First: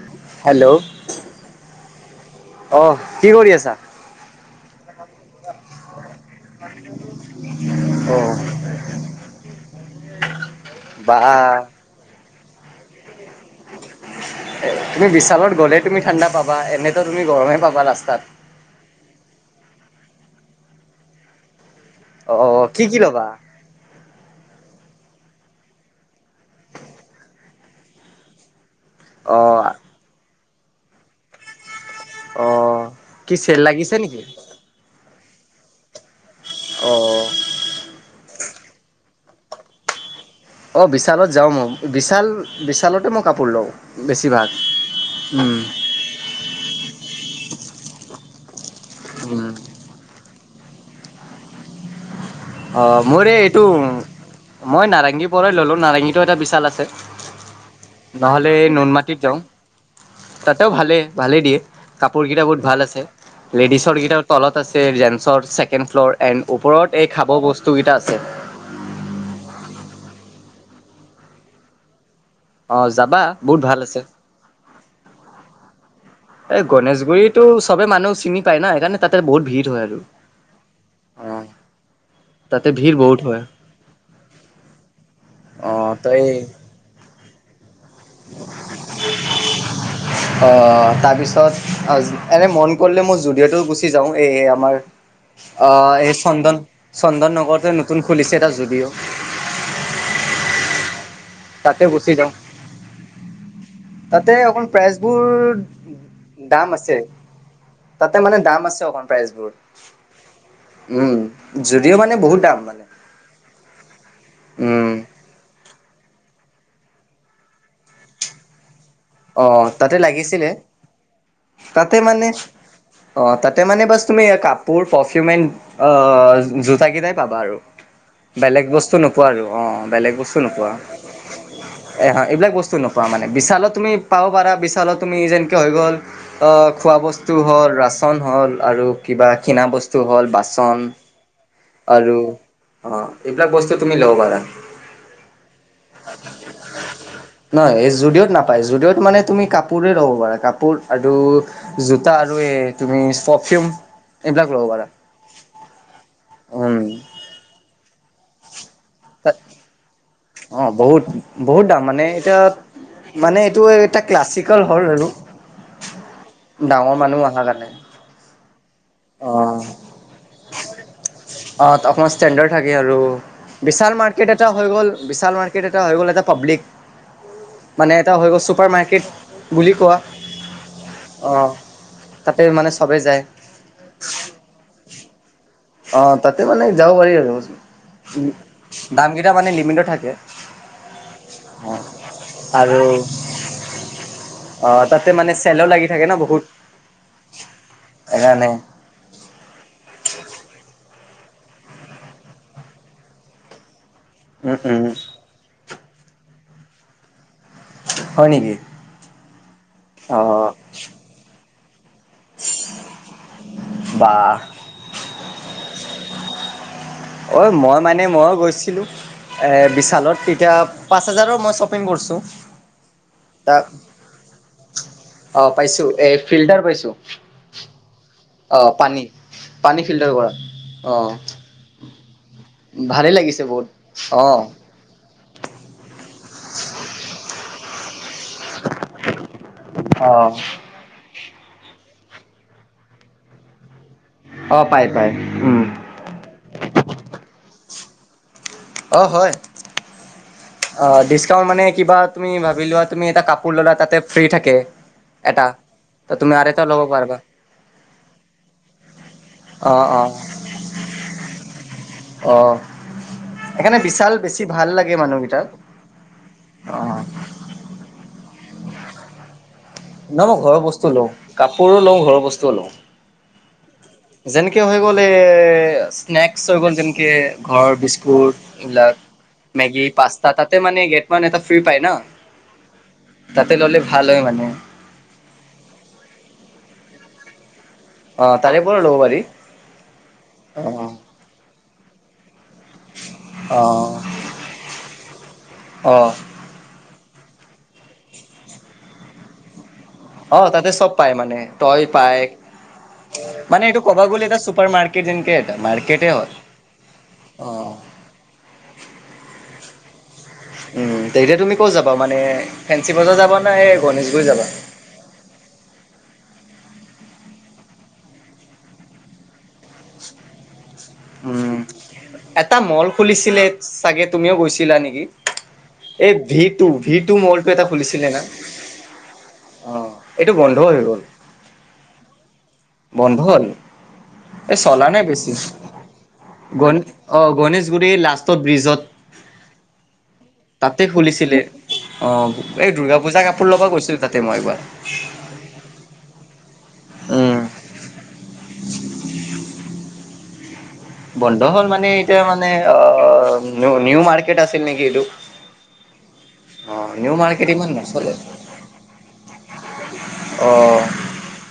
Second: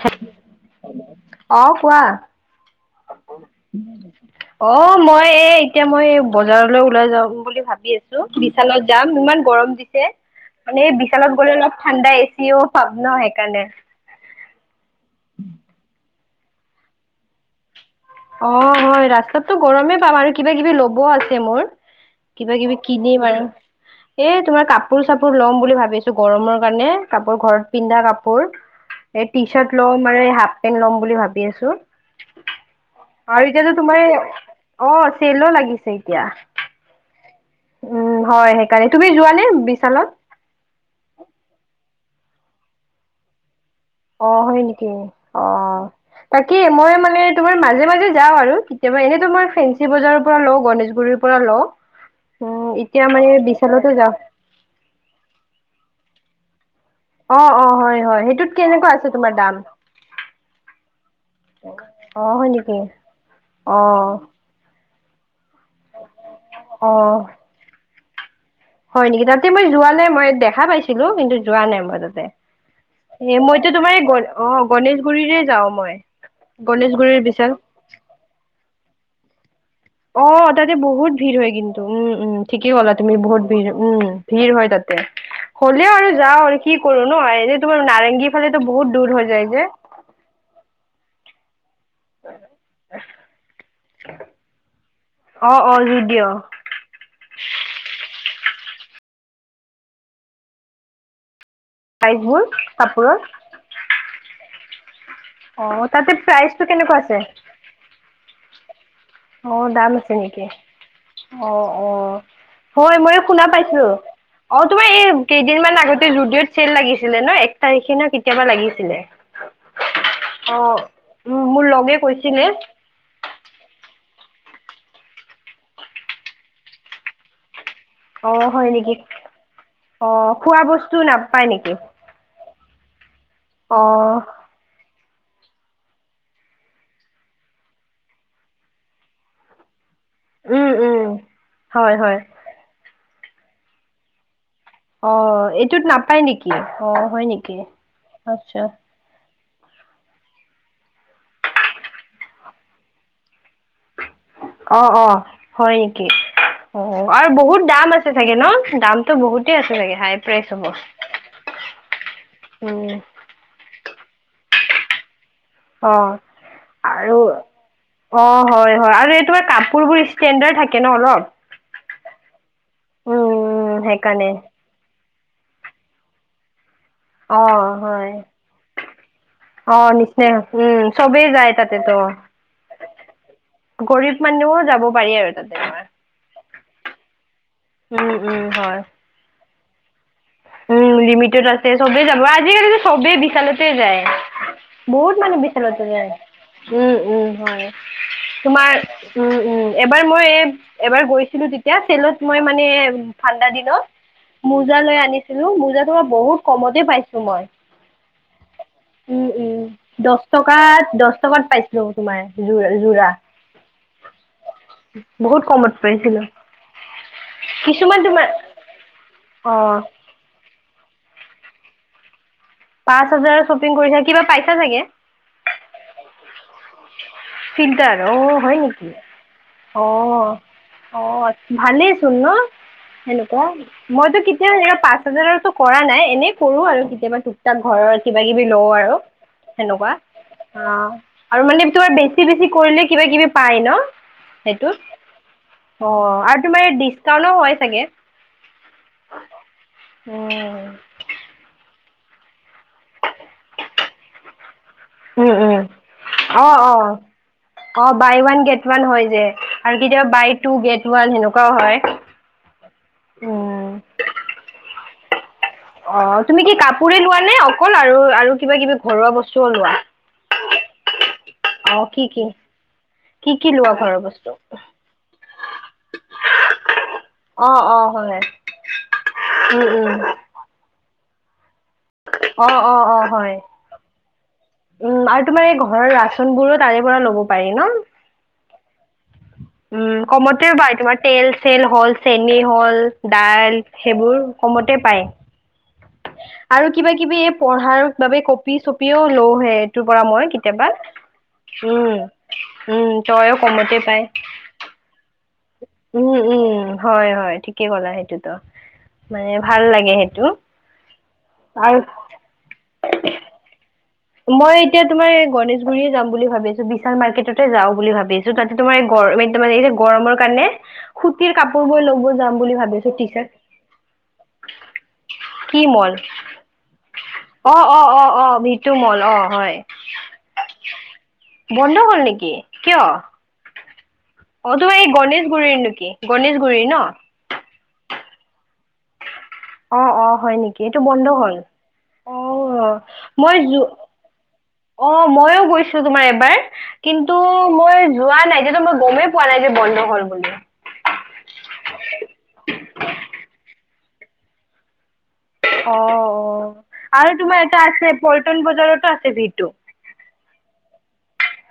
হে হেল্ল' অ কোৱা। অ কি কৰি আছা। অ মই এ এতিয়া মই বজাৰলৈ ওলাই যাম বুলি ভাবি আছো অহ বিশালত যাম ইমান গৰম দিছে। মানে বা বিশালত গ'লে অলপ ঠাণ্ডা এচিও পাম ন সেইকাৰণে। এ তুমি বিশালত গ'লে তুমি ঠাণ্ডা পাবা এনেতো তুমি গৰমে পাবা লাষ্ট। অ হয় ৰাস্তাতটো গৰমেই পাম আৰু কিবা কিবি ল'ব আছে মোৰ। কিবা অহ কিবি কি কি কিনি ল'বা? বাৰু। এই তোমাৰ কাপোৰ চাপোৰ ল'ম বুলি ভাবিছো গৰমৰ কাৰণে কাপোৰ ঘৰত পিন্ধা কাপোৰ। এই টি অহ চাৰ্ট লম আৰু হাপ পেন্ট ল'ম বুলি ভাবি আছো। অহ কি আৰু চেল এতিয়াতো লাগিছে তোমাৰ নেকি? অ চেলো লাগিছে এতিয়া। অ উম হয় সেইকাৰণে তুমি যোৱানে বিশালত অঁ বিশালত যাওঁ মই বিশাল বিশালতে মই কাপোৰ লওঁ অ বেছিভাগ। হয় নেকি অ উম তাকেই মই মানে তোমাৰ মাজে মাজে যাওঁ আৰু কেতিা এনেইতো মই উম ফেঞ্চি বজাৰৰ পৰা লওঁ গণেশগুৰিৰ পৰা লওঁ উম, অ এতিয়া মানে মোৰ এই এইটো বিশালতো যাওঁ। মই নাৰেংগীৰ পৰাই ললো নাৰেংগীতটো এটা বিশাল আছে। [unintelligible] অ অ হয় হয় নহ'লে সেইটোত কেনেকুৱা আছে নুনমাটিত তোমাৰ যাওঁ। দাম তাতেও ভালেই ভালেই দিয়ে কাপোৰ অ', কেইটা হয় বহুত নেকি? ভাল আছে লেডিছৰ কেইটা অ', তলত আছে। জেন্ছৰ ছেকেণ্ড ফ্ল'ৰ এণ্ড ওপৰত অ'। এক বস্তুকেইটা আছে। হয় নেকি তাতে মই যোৱালে মই দেখা পাইছিলো কিন্তু যোৱা নাই মই তাতে অঁ যাবা এ বহুত মইতো ভাল তোমাৰ আছে। এই গ অ গণেশগুৰিৰে যাও মই এই গণেশগুৰিৰ গণেশগুৰিতো বিশাল চবে মানুহ চিনি পায় ন সেইকাৰণ তাতে বহুত ভিৰ হয় আৰু। অ তাতে বহুত ভিৰ অঁ হয় কিন্তু উম উম তাতে ঠিকেই গ'লা ভিৰ তুমি হয়। বহুত ভিৰ উম ভিৰ হয় তাতে অঁ হ'লেও আৰু তই যা আৰু কি কৰো ন। তোমাৰ নাৰেংগী ফালেটো বহুত দূৰ হৈ যায় যে অঁ তাৰপিছত এনে মন কৰিলে মোৰ যুদিঅ'টো গুচি যাও এই আমাৰ অ এই চন্দন চন্দন নগৰতে নতুন খুলিছে এটা জু [unintelligible] [inaudible] চাইজবোৰ কাপোৰৰ তাতে অকণ প্ৰাইজ বোৰ অ তাতে প্ৰাইচটো দাম আছে কেনেকুৱা তাতে মানে দাম আছে অকন অ দাম আছে নেকি অ অ যদিও মানে বহুত দাম মানে হয় মইও শুনা পাইছো অ তোমাৰ উম এই কেইদিনমান আগতে জুডিঅ'ত চেল লাগিছিলে ন এক তাৰিখে ন কেতিয়াবা লাগিছিলে [unintelligible] অ তাতে লাগিছিলে অ উম মোৰ তাতে লগে মানে কৈছিলে অ তাতে মানে বস্ত তুমি কাপোৰ পাৰফিউমেন এড জোতা কেইটাই পাবা আৰু অ বেলেগ হয় বস্তু নেকি নোপোৱা আৰু অ বেলেগ অঁ বস্তু খোৱা নোপোৱা বস্তু নাপায় নেকি এহ এইবিলাক বস্তু নপোৱা মানে বিশালত তুমি অঁ পাব পাৰা বিশালত তুমি যেনেকৈ হৈ গ'ল খোৱা বস্তু হ'ল ৰাচন হ'ল আৰু কিবা কিনা বস্তু বস্তু হ'ল উম বাচন উম হয় হয় আৰু অ এইবিলাক বস্তু তুমি লব পাৰা অ এইটোত নাপায় নেকি অ হয় নেকি নহয় এই জুডিঅ'ত নাপায় আচ্ছা জুডিঅ'ত মানে তুমি কাপোৰে ল'ব পাৰা কাপোৰ আৰু জোতা আৰু এই তুমি পাৰফিউম এইবিলাক ল'ব অ পাৰা অ হয় নেকি উম অ আৰু বহুত দাম আছে চাগে ন দামটো তাত বহুতেই আছে চাগে হাই প্ৰাইচ অ হ'ব বহুত বহুত দাম মানে এতিয়া উম মানে এইটো এটা ক্লাছ চিকল হল হনো [unintelligible] অ আৰু কাৰণে অ হয় হয় আৰু এই অ তোমাৰ কাপোৰবোৰ ষ্টেণ্ডাৰ্ড থাকে ন অলপ তাত অকণমান ষ্টেণ্ডাৰ্ড থাকে আৰু উম বিশাল মাৰ্কেট সেইকাৰণে এটা হৈ গ'ল বিশাল মাৰ্কেট এটা হৈ গ'ল এটা পাব্লিক মানে এটা হৈ গ'ল চুপাৰ মাৰ্কেট বুলি আহ কোৱা নিচ্চহ উম চবেই অ যায় তাতেতো তাতে মানে চবে যায় [unintelligible] গৰীব মানুহও যাব পাৰি আৰু তাত অঁ তাতে মানে যাব পাৰি আৰু উম উম দামকেইটা মানে লিমিটত থাকে উ লিমিটেড আছে সবেই যাব আজিকালি আৰু সবেই বিশালতে যায় অ তাতে বহুত মানে মানুহ চেলো বিচালতে লাগি থাকে যায় ন বহুত উম উম হয় সেইকাৰণে তোমাৰ উম উম এবাৰ মই এবাৰ গৈছিলো তেতিয়া চেলত মই মানে ঠাণ্ডা দিনত [unintelligible] উম মোজা উম লৈ আনিছিলো মোজা তোমাৰ বহুত কমতে পাইছো মই। হয় নেকি উম উম অ দহ টকা দহ টকাত পাইছো ন তোমাৰ যৰা যোৰা বা বহুত কমত পাইছিলো। অ মই কিছুমান মানে তোমাৰ মইও গৈছিলো এ অ বিশালত এতিয়া পাঁচ হাজাৰৰ মই শ্বপিং কৰিছোঁ পাঁচ হাজাৰৰ তাত শ্বপিং কৰি থ কিবা পাইছা চাগে অ পাইছো এ ফিল্টাৰ পাইছোঁ ফিল্টাৰ অ হয় নেকি পানী অ ফিল্টাৰ কৰা অ ভালেই চোন ন ভালেই লাগিছে সেনেকুৱা বহুত মইতো অ কেতিয়া পা কৰা নাই এনেই কৰো আৰু কেতিয়াবা টুক টাক ঘৰৰত কিবা কিবি লও আৰু সেনেকুৱা অ আৰু মানে তোমাৰ বে বছি বেছি কৰিলে কিবা কিবি পায় ন অ সেইটোত পাই পাই উম অ তোমাৰ ডিচকাউন্টও হয় চাগে অ হয় উম, অ ডিচকাউন মানে কিবা তুমি ভাবি লোৱা তুমি এটা কাপোৰ ল'লা তাতে ফ্ৰ্ৰী থাকে উম, এটা উম, তুমি আৰু অ', এটা ল'ব অ', পাৰিবা অ বাই ওৱান গেট ওৱান হয় যে অ আৰু অ কেতিয়াবা বাই টু গেট ওৱান সেনেকুৱাও হয় অ উম। সেইকাৰণে বিশাল বেছি ভাল লাগে মানুহকেইটাক অ তুমি কি অ কাপোৰে লোৱা নে অকল আৰু আৰু কিবা কিবি ঘৰুৱা বস্তুও লোৱা ন নহ ঘৰৰ বস্তুও লওঁ কাপোৰো অ কি লওঁ ঘৰৰ কি বস্তুও লওঁ কি কি লোৱা ঘৰ বস্তু যেনেকে হৈ গ'ল এই স্নেক্স হৈ গ'ল যেনেকে অ ঘৰৰ অ হয় বিস্কুট এইবিলাক উম মেগী উম পাস্তা তাতে মানে গেট মানে এটা ফ্ৰী পায় অ অ অ ন হয় তাতে ললে ভাল হয় মানে উম আৰু তোমাৰ এই ঘৰৰ ৰাচন বোৰো তাৰে পৰা ল'ব পাৰি ন অ তাৰে পৰা ল'ব পাৰি উম কমতেও বাই তোমাৰ তেল চল হ'ল হল দাই অ সেইবোৰ কমতে পায় অ অ আৰু কিবা কিবি এই পঢ়াৰ বাবে কঁপি চপিও লওঁহে তো পৰা মই অ কেতিয়াবা তাতে চব পায় মানে টয় উম পায় উম তইও মানে কমতে এইটো ক'ব পাই গ'লে এটা চুপাৰ মাৰ্কেট এনকে উম উম হয় হয় ঠিকে কলা সেইটোতো মানে ভাল লাগে সেইটো উম তেতিয়া তুমি ক'ত আৰু যাবা মানে ফেঞ্চি বজাৰ যাবা না এই গণেশ মই এতিয়া তোমাৰ এই গনেশগুৰিয়ে যাম বুলি ভাবিছো। বিশাল মাৰ্কেটতে যাও বুলি ভাবিছো তাতে তোমাৰ গৰ তাৰে এই যে গৰমৰ কাৰণে সুতিৰ উম কাপোৰবোৰ ল'ব যাম বুলি এটা ভাবি মল আছো টি চাৰ্ট খুলিছিলে চাগে তুমিও গৈছিলা নেকি কি মল এই ভি টু ভি টু মলটো অ এটা অ অ খুলিছিলে না অ ভিতু মল অ হয় অ এইটো বন্ধ হৈ গ'ল বন্ধ হ'ল নেকি কিয় বন্ধ অ হল এ তোমাৰ চলা এই নে বেছি গণেশগুৰিৰ নেকি গণেশগুৰিৰ ন গণ অ গণেশগুৰি লাষ্টত ব্ৰিজত অ অ হয় নেকি এইটো তাতে বন্ধ হ'ল খুলিছিলে। অ এই দুৰ্গা পূজা মই কাপোৰ য ল'ব গৈছিলো তাতে মই এবাৰ। অ মইয়ো গৈছো তোমাৰ এবাৰ কিন্তু উম মই যোৱা নাই যে মই গমেই পোৱা নাই যে বন্ধ হ'ল বুলি। বন্ধ হল মানে এতিয়া মানে অ নিউ মাৰ্কেট আছিল নেকি এইটো অ অ অ নিউ আৰু তোমাৰ মাৰ্কেট এটা ইমান আছে নচলে পল্টন বজাৰতো আছে ভি টু অ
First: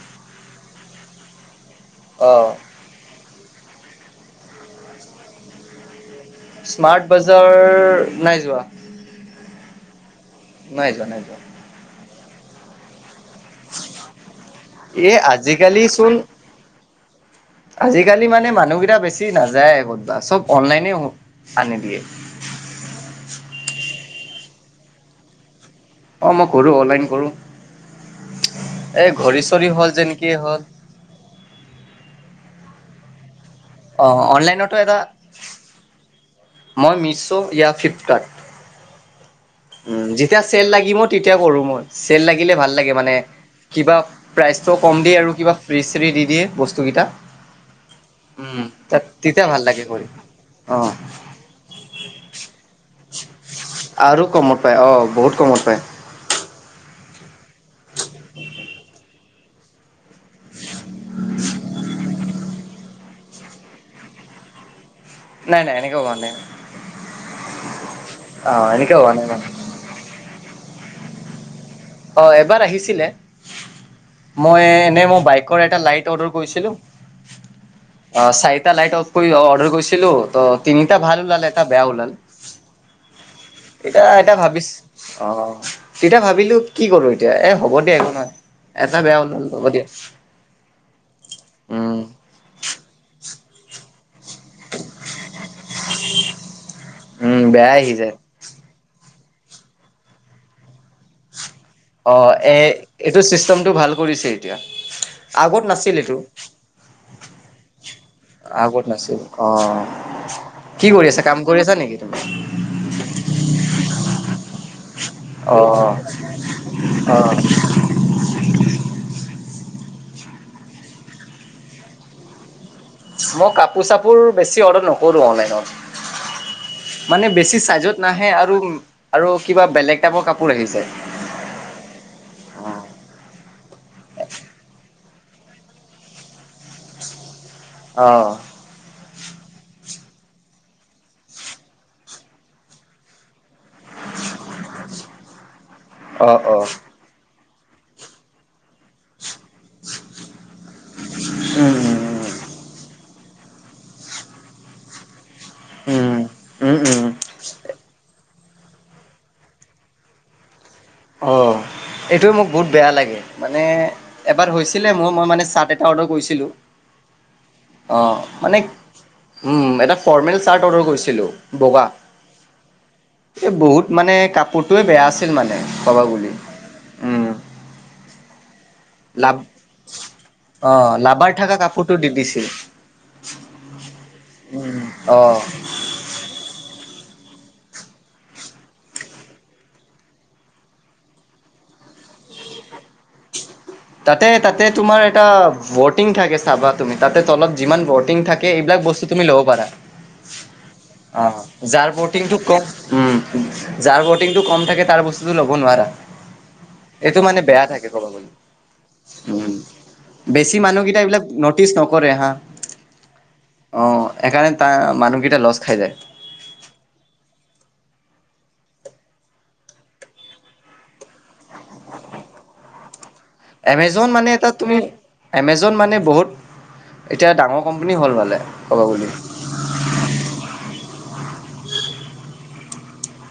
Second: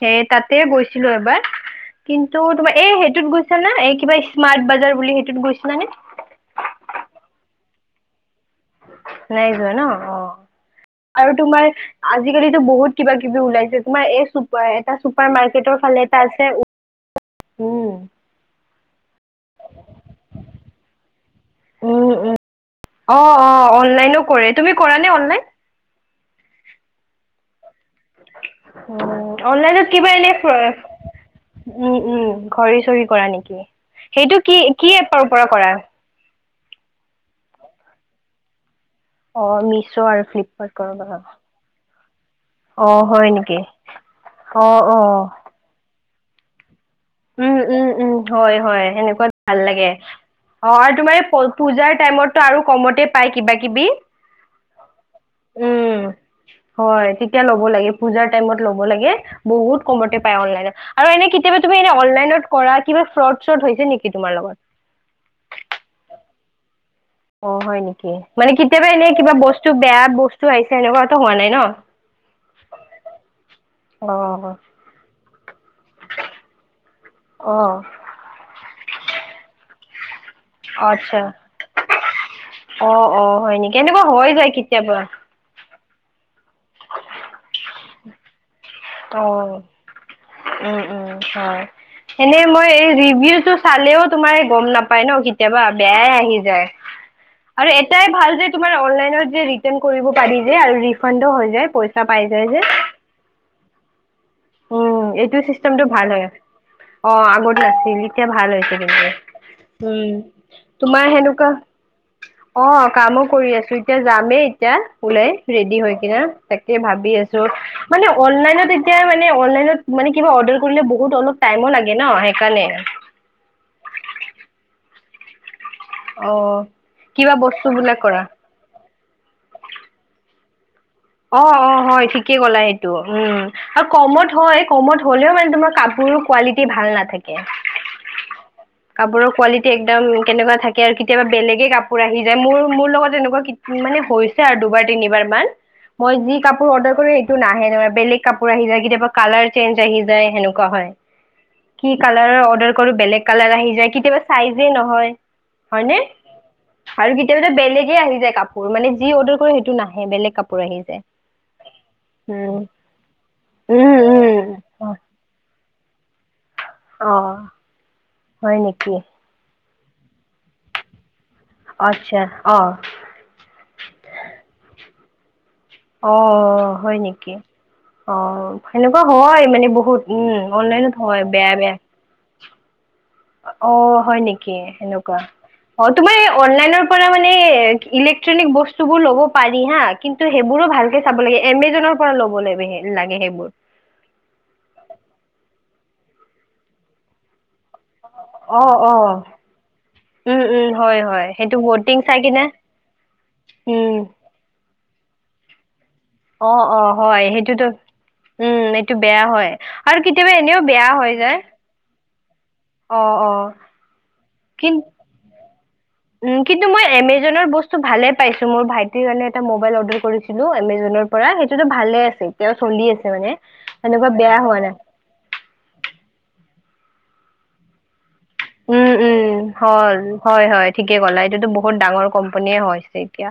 সেই তাতে গৈছিলো এবাৰ অ কিন্তু তোমাৰ এই সেইটোত গৈ না এই কিবা স্মাৰ্ট বাজাৰ বুলি সেইটোত গৈছিলানে স্মাৰ্ট বজাৰ নাই যোৱা। নাই যোৱা ন অ নাই যোৱা নাই যোৱা আজিকালি তো বহুত কিবা কিবি ওলাইছে, তোমাৰ এই চুপাৰ এটা এ চুপাৰ মাৰ্কেটৰ আজিকালি ফালে চোন এটা আছে উম আজিকালি মানে মানুহকেইটা বেছি নাযায় ক'তবা, চব অনলাইনে। আনি দিয়ে উম' উম' অহ অহ অনলাইনো কৰে, তুমি কৰা নে অনলাইন? অহ' মই কৰোঁ, অনলাইন কৰোঁ। অনলাইনত হ'ল কিবা এনে যেনেকি ফ হ'ল উম উম' ঘড়ী-চৰি কৰা নেকি, অ সেইটো কি অনলাইনতো কি এটা এপৰ পৰা কৰা? মই মিছো ইয়া ফ্লিপকাৰ্ট। অ মিছ' উম' আৰু যেতিয়া চেল ফ্লিপকাৰ্ট লাগিব, কৰিব তেতিয়া কৰো মই। তেল লাগিলে ভাল অ লাগে মানে, হয় নেকি কিবা অ প্ৰাইচটোও কম অ দিয়ে আৰু কিবা ফ্ৰী চ্ৰী দি দিয়ে বস্তু উম উম উম হয় হয় তাত সেনেকুৱা তেতিয়া ভাল লাগে। কৰি অ আৰু তোমাৰ এই পূজাৰ টাইমতো আৰু কমতে পায় কিবা-কিবি। আৰু কমত পায়, অঁ বহুত কমত পায়। হয় তেতিয়া ল'ব লাগে পূজাৰ টাইমত ল'ব লাগে, বহুত কমতে পাই অনলাইনত আৰু এনে কেতিয়াবা তুমি এনে অনলাইনত কৰা কিবা ফ্ৰদ-শ্বৰ্দ হৈছে নেকি তোমাৰ লগত? নাই নাই এনেকে হোৱা নাই। অ হয় নেকি, মানে অ', কেতিয়াবা এনেকে হোৱা এনেই নাই কিবা মানে বস্তু বেয়া বস্তু আহিছে এনেকুৱা হোৱা নাই ন। অ এবাৰ আহিছিলে, অ মই এনে মোৰ বাই কৰ এটা লাইট অৰ্ডাৰ কৰিছিলো। অ' অ চাৰিটা লাইট কৰি অৰ্ডাৰ কৰিছিলো, ত তিনিটা আচ্ছা ভাল ওলাল এটা বেয়া ওলাল। অ অ হয় নেকি এনেকুৱা এতিয়া হৈ এটা যায় ভাবিছ কেতিয়াবা। অ', তেতিয়া ভাবিলো কি কৰো এতিয়া, এ হ'ব দে একো নহয়। এটা বেয়া অ ওলাল হ'ব দিয়া। উম উম হয়, উম, সেনে মই এই ৰিভিউটো তোমাৰে গম নাপায় ন, কেতিয়াবা বেয়াই আহি যায়। উম, আৰু বেয়া আহি এটাই যায়। ভাল যে তোমাৰ অনলাইন যে ৰিৰ্তান কৰিব পাৰি যে, আৰু ৰিফান্দো হয় যায় পইচা পাই অহ যায় এ যে। এইটো চিষ্টেমটো ভাল কৰিছিল। উম, এইটো আগত চিষ্টেমটো নাছিল ভাল এইটো। হয়। অ', আগত নাছিল এতিয়া ভাল হৈছে আগত কিন্তু। নাছিল অহ' উম, কি কৰি আছা কাম কৰি আছা নেকি তুমি? অহ কামো কৰি আছো এতিয়া যামেই এতিয়া। উলাই ৰেডি অ', হৈ কিনে তাকে ভাবি অ', আছো, মানে অনলাইনত এতিয়া মানে অনলাইনত মানে কিবা অৰ্ডাৰ কৰিলে বহুত অলপ টাইমো লাগে ন, সেইকাৰণে। মই কাপোৰ চাপোৰ বেছি অৰ্ডাৰ নকৰো অ অনলাইনত। মানে কিবা বেছি বস্তু বিলাক চাইজত কৰা নাহে আৰু আৰু কিবা বেলেগ টাইপৰ কাপোৰ আহি যায়। অহ অহ হয় ঠিকে কলা সেইটো, উম আৰু কমত হয় কমত হ'লেও মানে তোমাৰ কাপোৰ কোৱালিটি ভাল নাথাকে। অ'হ কাপোৰৰ কোৱালিটি একদম কেনেকুৱা থাকে, আৰু কেতিয়াবা বেলেগে কাপোৰ আহি যায়, মোৰ মোৰ লগত এনেকুৱা মানে হৈছে আৰু দুবাৰ, তিনিবাৰ মান। মই যি অ', অ', কাপোৰ অৰ্ডাৰ কৰো সেইটো নাহে নহয়, বেলেগ কাপোৰ আহি যায় কেতিয়াবা কালাৰ চেঞজ আহি যায়, সেনেকুৱা- কোৱা হয়, উম, কি উম, কালাৰ অৰ্ডাৰ কৰো বেলেগ কালাৰ আহি যায়, কেতিয়াবা চাইজে নহয় হয়নে, উম, উম, উম, আৰু কেতিয়াবা বেলেগে আহি যায় কাপোৰ। কাপোৰ মানে যি অৰ্ডাৰ কৰে সেইটো নাহে, বেলেগ কাপোৰ আহি যায় অহ এইটোয়ে মোক উম বহুত বেয়া লাগে, মানে উম উম এবাৰ হৈছিলে মোৰ মই মানে চা অৰ্ডাৰ কৰিছিলোঁ, অ অহ হয় মানে নেকি উম এটা ফৰ্মেল চাৰ্ট অৰ্ডাৰ কৰিছিলোঁ। বগা, আচ্ছা অ এই বহুত মানে কাপোৰটোৱে বেয়া আছিল মানে। কবা বুলি অহ হয় উম নেকি। অ'হ সেনেকুৱা লাভ হয় মানে বহুত, উম' অ অনলাইনত হয় লাভাৰ বেয়া থকা বেয়া- কাপোৰটো দি দিছিল অহ হয় নেকি এনেকুৱা, অ অ তোমাৰ অনলাইনৰ পৰা মানে উ [unintelligible] [unintelligible] ইলেক্ট্ৰনিক বস্তুবোৰ ল'ব পাৰি হা কিন্তু সেইবোৰো ভালকে চাব লাগে এমেজনৰ পৰা ল'ব লাগে হে [unintelligible] লাগে সেইবোৰ [unintelligible] তাতে-তাতে তোমাৰ এটা বটিং থাকে চাবা তুমি তাতে তলত [unintelligible] যিমান বৰ্টিং থাকে অ', এইবিলাক বস্তু অ', তুমি ল'ব পাৰা উম, উম, হয় হয় সেইটো অহ যাৰ বটিং চাই বটিংটো কিনে কম উম উম। যাৰ ব'টিংটো কম থাকে তাৰ বস্তুটো ল'ব কাপোৰ নোৱাৰা অ', অ', হয় এইটো মানে বেয়া সেইটোতো থাকে ক'ব গ'লে উম, এইটো বেয়া হয় উম আৰু কেতিয়াবা বেছি এনেও বেয়া মানুহকেইটা হৈ এইবিলাক যায়। নটিচ নকৰে হা অ', অ', অহ সেইকাৰণে তাৰ কিন্তু মানুহকেইটা লচ খাই যায় উম কিন্তু মই এমেজন বস্তু ভালে পাইছো মোৰ ভাইটিৰ কাৰণে এটা মোবাইল অৰ্ডাৰ কৰিছিলো এমেজনৰ পৰা সেইটোতো ভালে আছে এতিয়াও চলি আছে মানে এমেজন সেনেকুৱা মানে বেয়া এটা হোৱা নাই তুমি এমেজন মানে বহুত এতিয়া ডাঙৰ কোম্পানী হ'ল ভালে উম উম, হল হয় হয় ঠিকে ক'লা এইটোতো বহুত ডাঙৰ কোম্পনীয়ে হৈছে এতিয়া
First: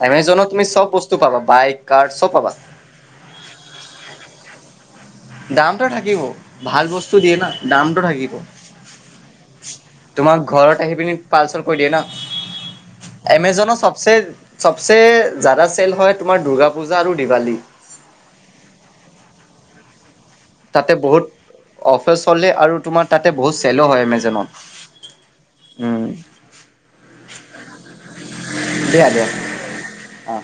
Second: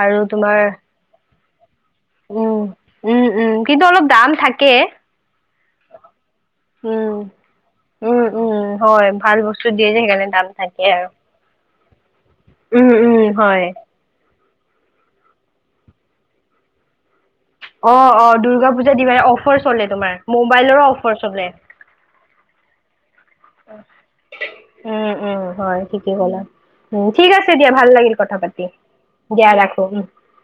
আৰু এমেজনত তোমাৰ তুমি চব বস্তু পাবা বাইক কাৰ চব পাবা উম উম উম কিন্তু অলপ দাম থাকে দামটো থাকিব ভাল উম বস্তু দিয়ে না দামটো উম থাকিব উম হয় ভাল বস্তু দিয়ে যে সেইকাৰণে তোমাক দাম ঘৰত থাকে আহি আৰু পিনি পাৰচেল গৈ দিয়ে ন উম উম হয় এমেজনৰ চবচে চবচে জাদা চেল হয় তোমাৰ দূৰ্গা পূজা আৰু দিৱালী অহ অহ দুৰ্গা পূজা, দিৱালী অফাৰ চলে তোমাৰ মোবাইলৰ তাতে অফাৰ বহুত চলে অফাৰ চলে আৰু তোমাৰ তাতে বহুত চেলো হয় উম উম হয় এমেজনত উম ঠিকেই ক'লা। উম ঠিক আছে দিয়া ভাল লাগিল কথা পাতি দিয়া ৰাখো উম অ